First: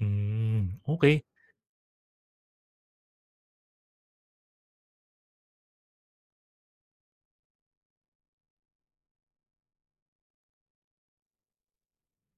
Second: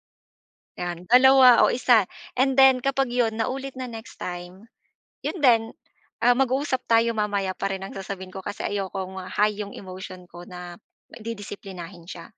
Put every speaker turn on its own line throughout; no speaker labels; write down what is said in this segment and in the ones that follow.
Hmm,
'Yan,
okey.
2 o 1, and then kapag 'yon naulit na next time, 'yon din, ah, mag-uusap tayo mamaya pa rin ang sasabihin ko, kasi ayokong, ah, high yung emotion ko na didisiplinahin siya.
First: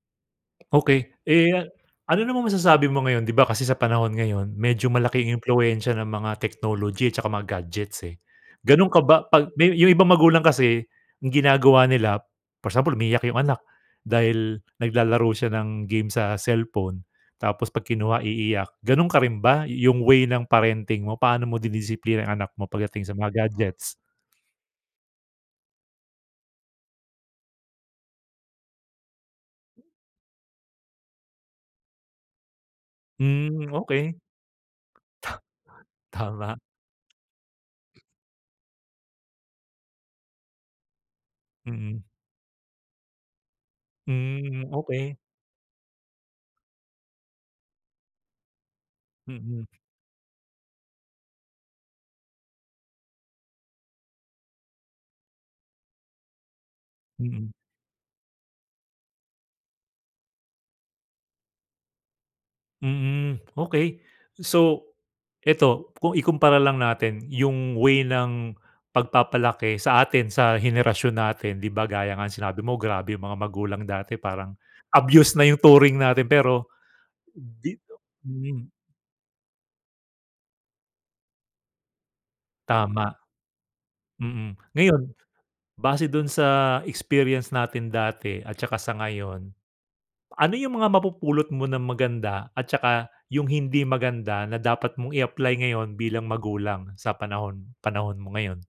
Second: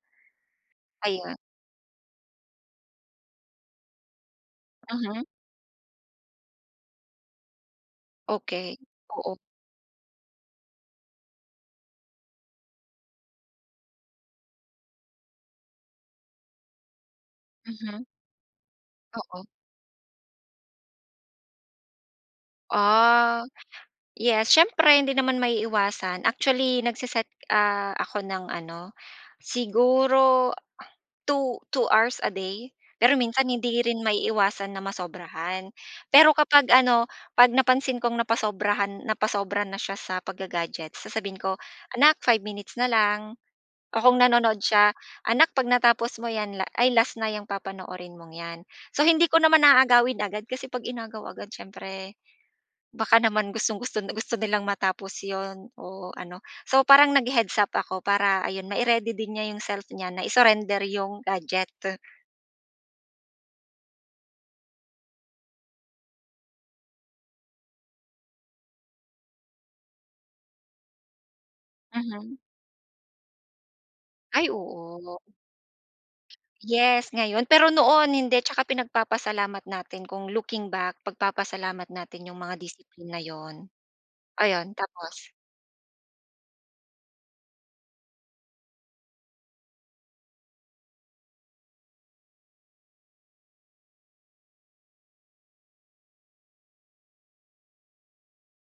Okey.
Ayun.
Eh, a ano namang masasabi mo ngayon, 'di ba kasi sa panahon ngayon medyo
Mhm.
malaking impluwensiya ng mga technology 'tsaka mga gadgets, eh.
Okey,
Ganun ka ba,
oo.
pag may yung ibang magulang kasi ginagawa nila, for example umiiyak yung anak dahil naglalaro siya ng game sa cellphone, tapos pag
Mhm.
kinuha iiyak. Ganon ka rin
Oo.
ba, yung way ng parenting mo, paano mo dinidisiplina yung anak mo pagdating sa mga
Ah,
gadgets?
yes. Siyempre hindi naman maiiwasan. Actually nag-se-set, ah, ako ng ano, siguro 2 2 hours a day. Pero minsan
Hmm,
hindi rin
okey.
maiiwasan na masobrahan. Pero
Tama.
kapag ano, 'pag napansin kong napasobrahan, napasobra na siya sa pag-ga-gadget, sasabihin ko,
Mm.
"Anak 5 minutes na lang." O kung nanonood
Hmm,
siya,
okey.
"Anak 'pag natapos mo 'yan, ay last na 'yang papanoorin mong 'yan." So hindi ko naman
Mm.
aagawin agad, kasi 'pag inagaw agad siyempre baka naman gustong-gusto gusto nilang matapos 'yon o ano. So parang
Mm.
nag-he-heads-up ako para ayun, ma-i-ready din niya yung self niya na i-surrender 'yong gadget.
Mm, okey. So eto, kung ikumpara lang natin yung way ng pagpapalaki sa atin sa henerasyon natin. 'Di ba gaya nga ng
Mhm.
sinabi mo, grabe yung mga magulang dati
Ay
parang
oo.
abuse na yung turing natin, pero
Yes, ngayon, pero
di
noon hindi. Tsaka
hmm.
pinagpapasalamat natin kung looking back, pagpapasalamat natin yung mga discipline
Tama.
na 'yon.
Mm,
Ayon,
ngayon,
tapos?
base dun sa experience natin dati at saka sa ngayon. Ano yung mga mapupulot mo na maganda at saka yung hindi maganda na dapat mong i-apply ngayon bilang magulang sa panahon panahon mo ngayon?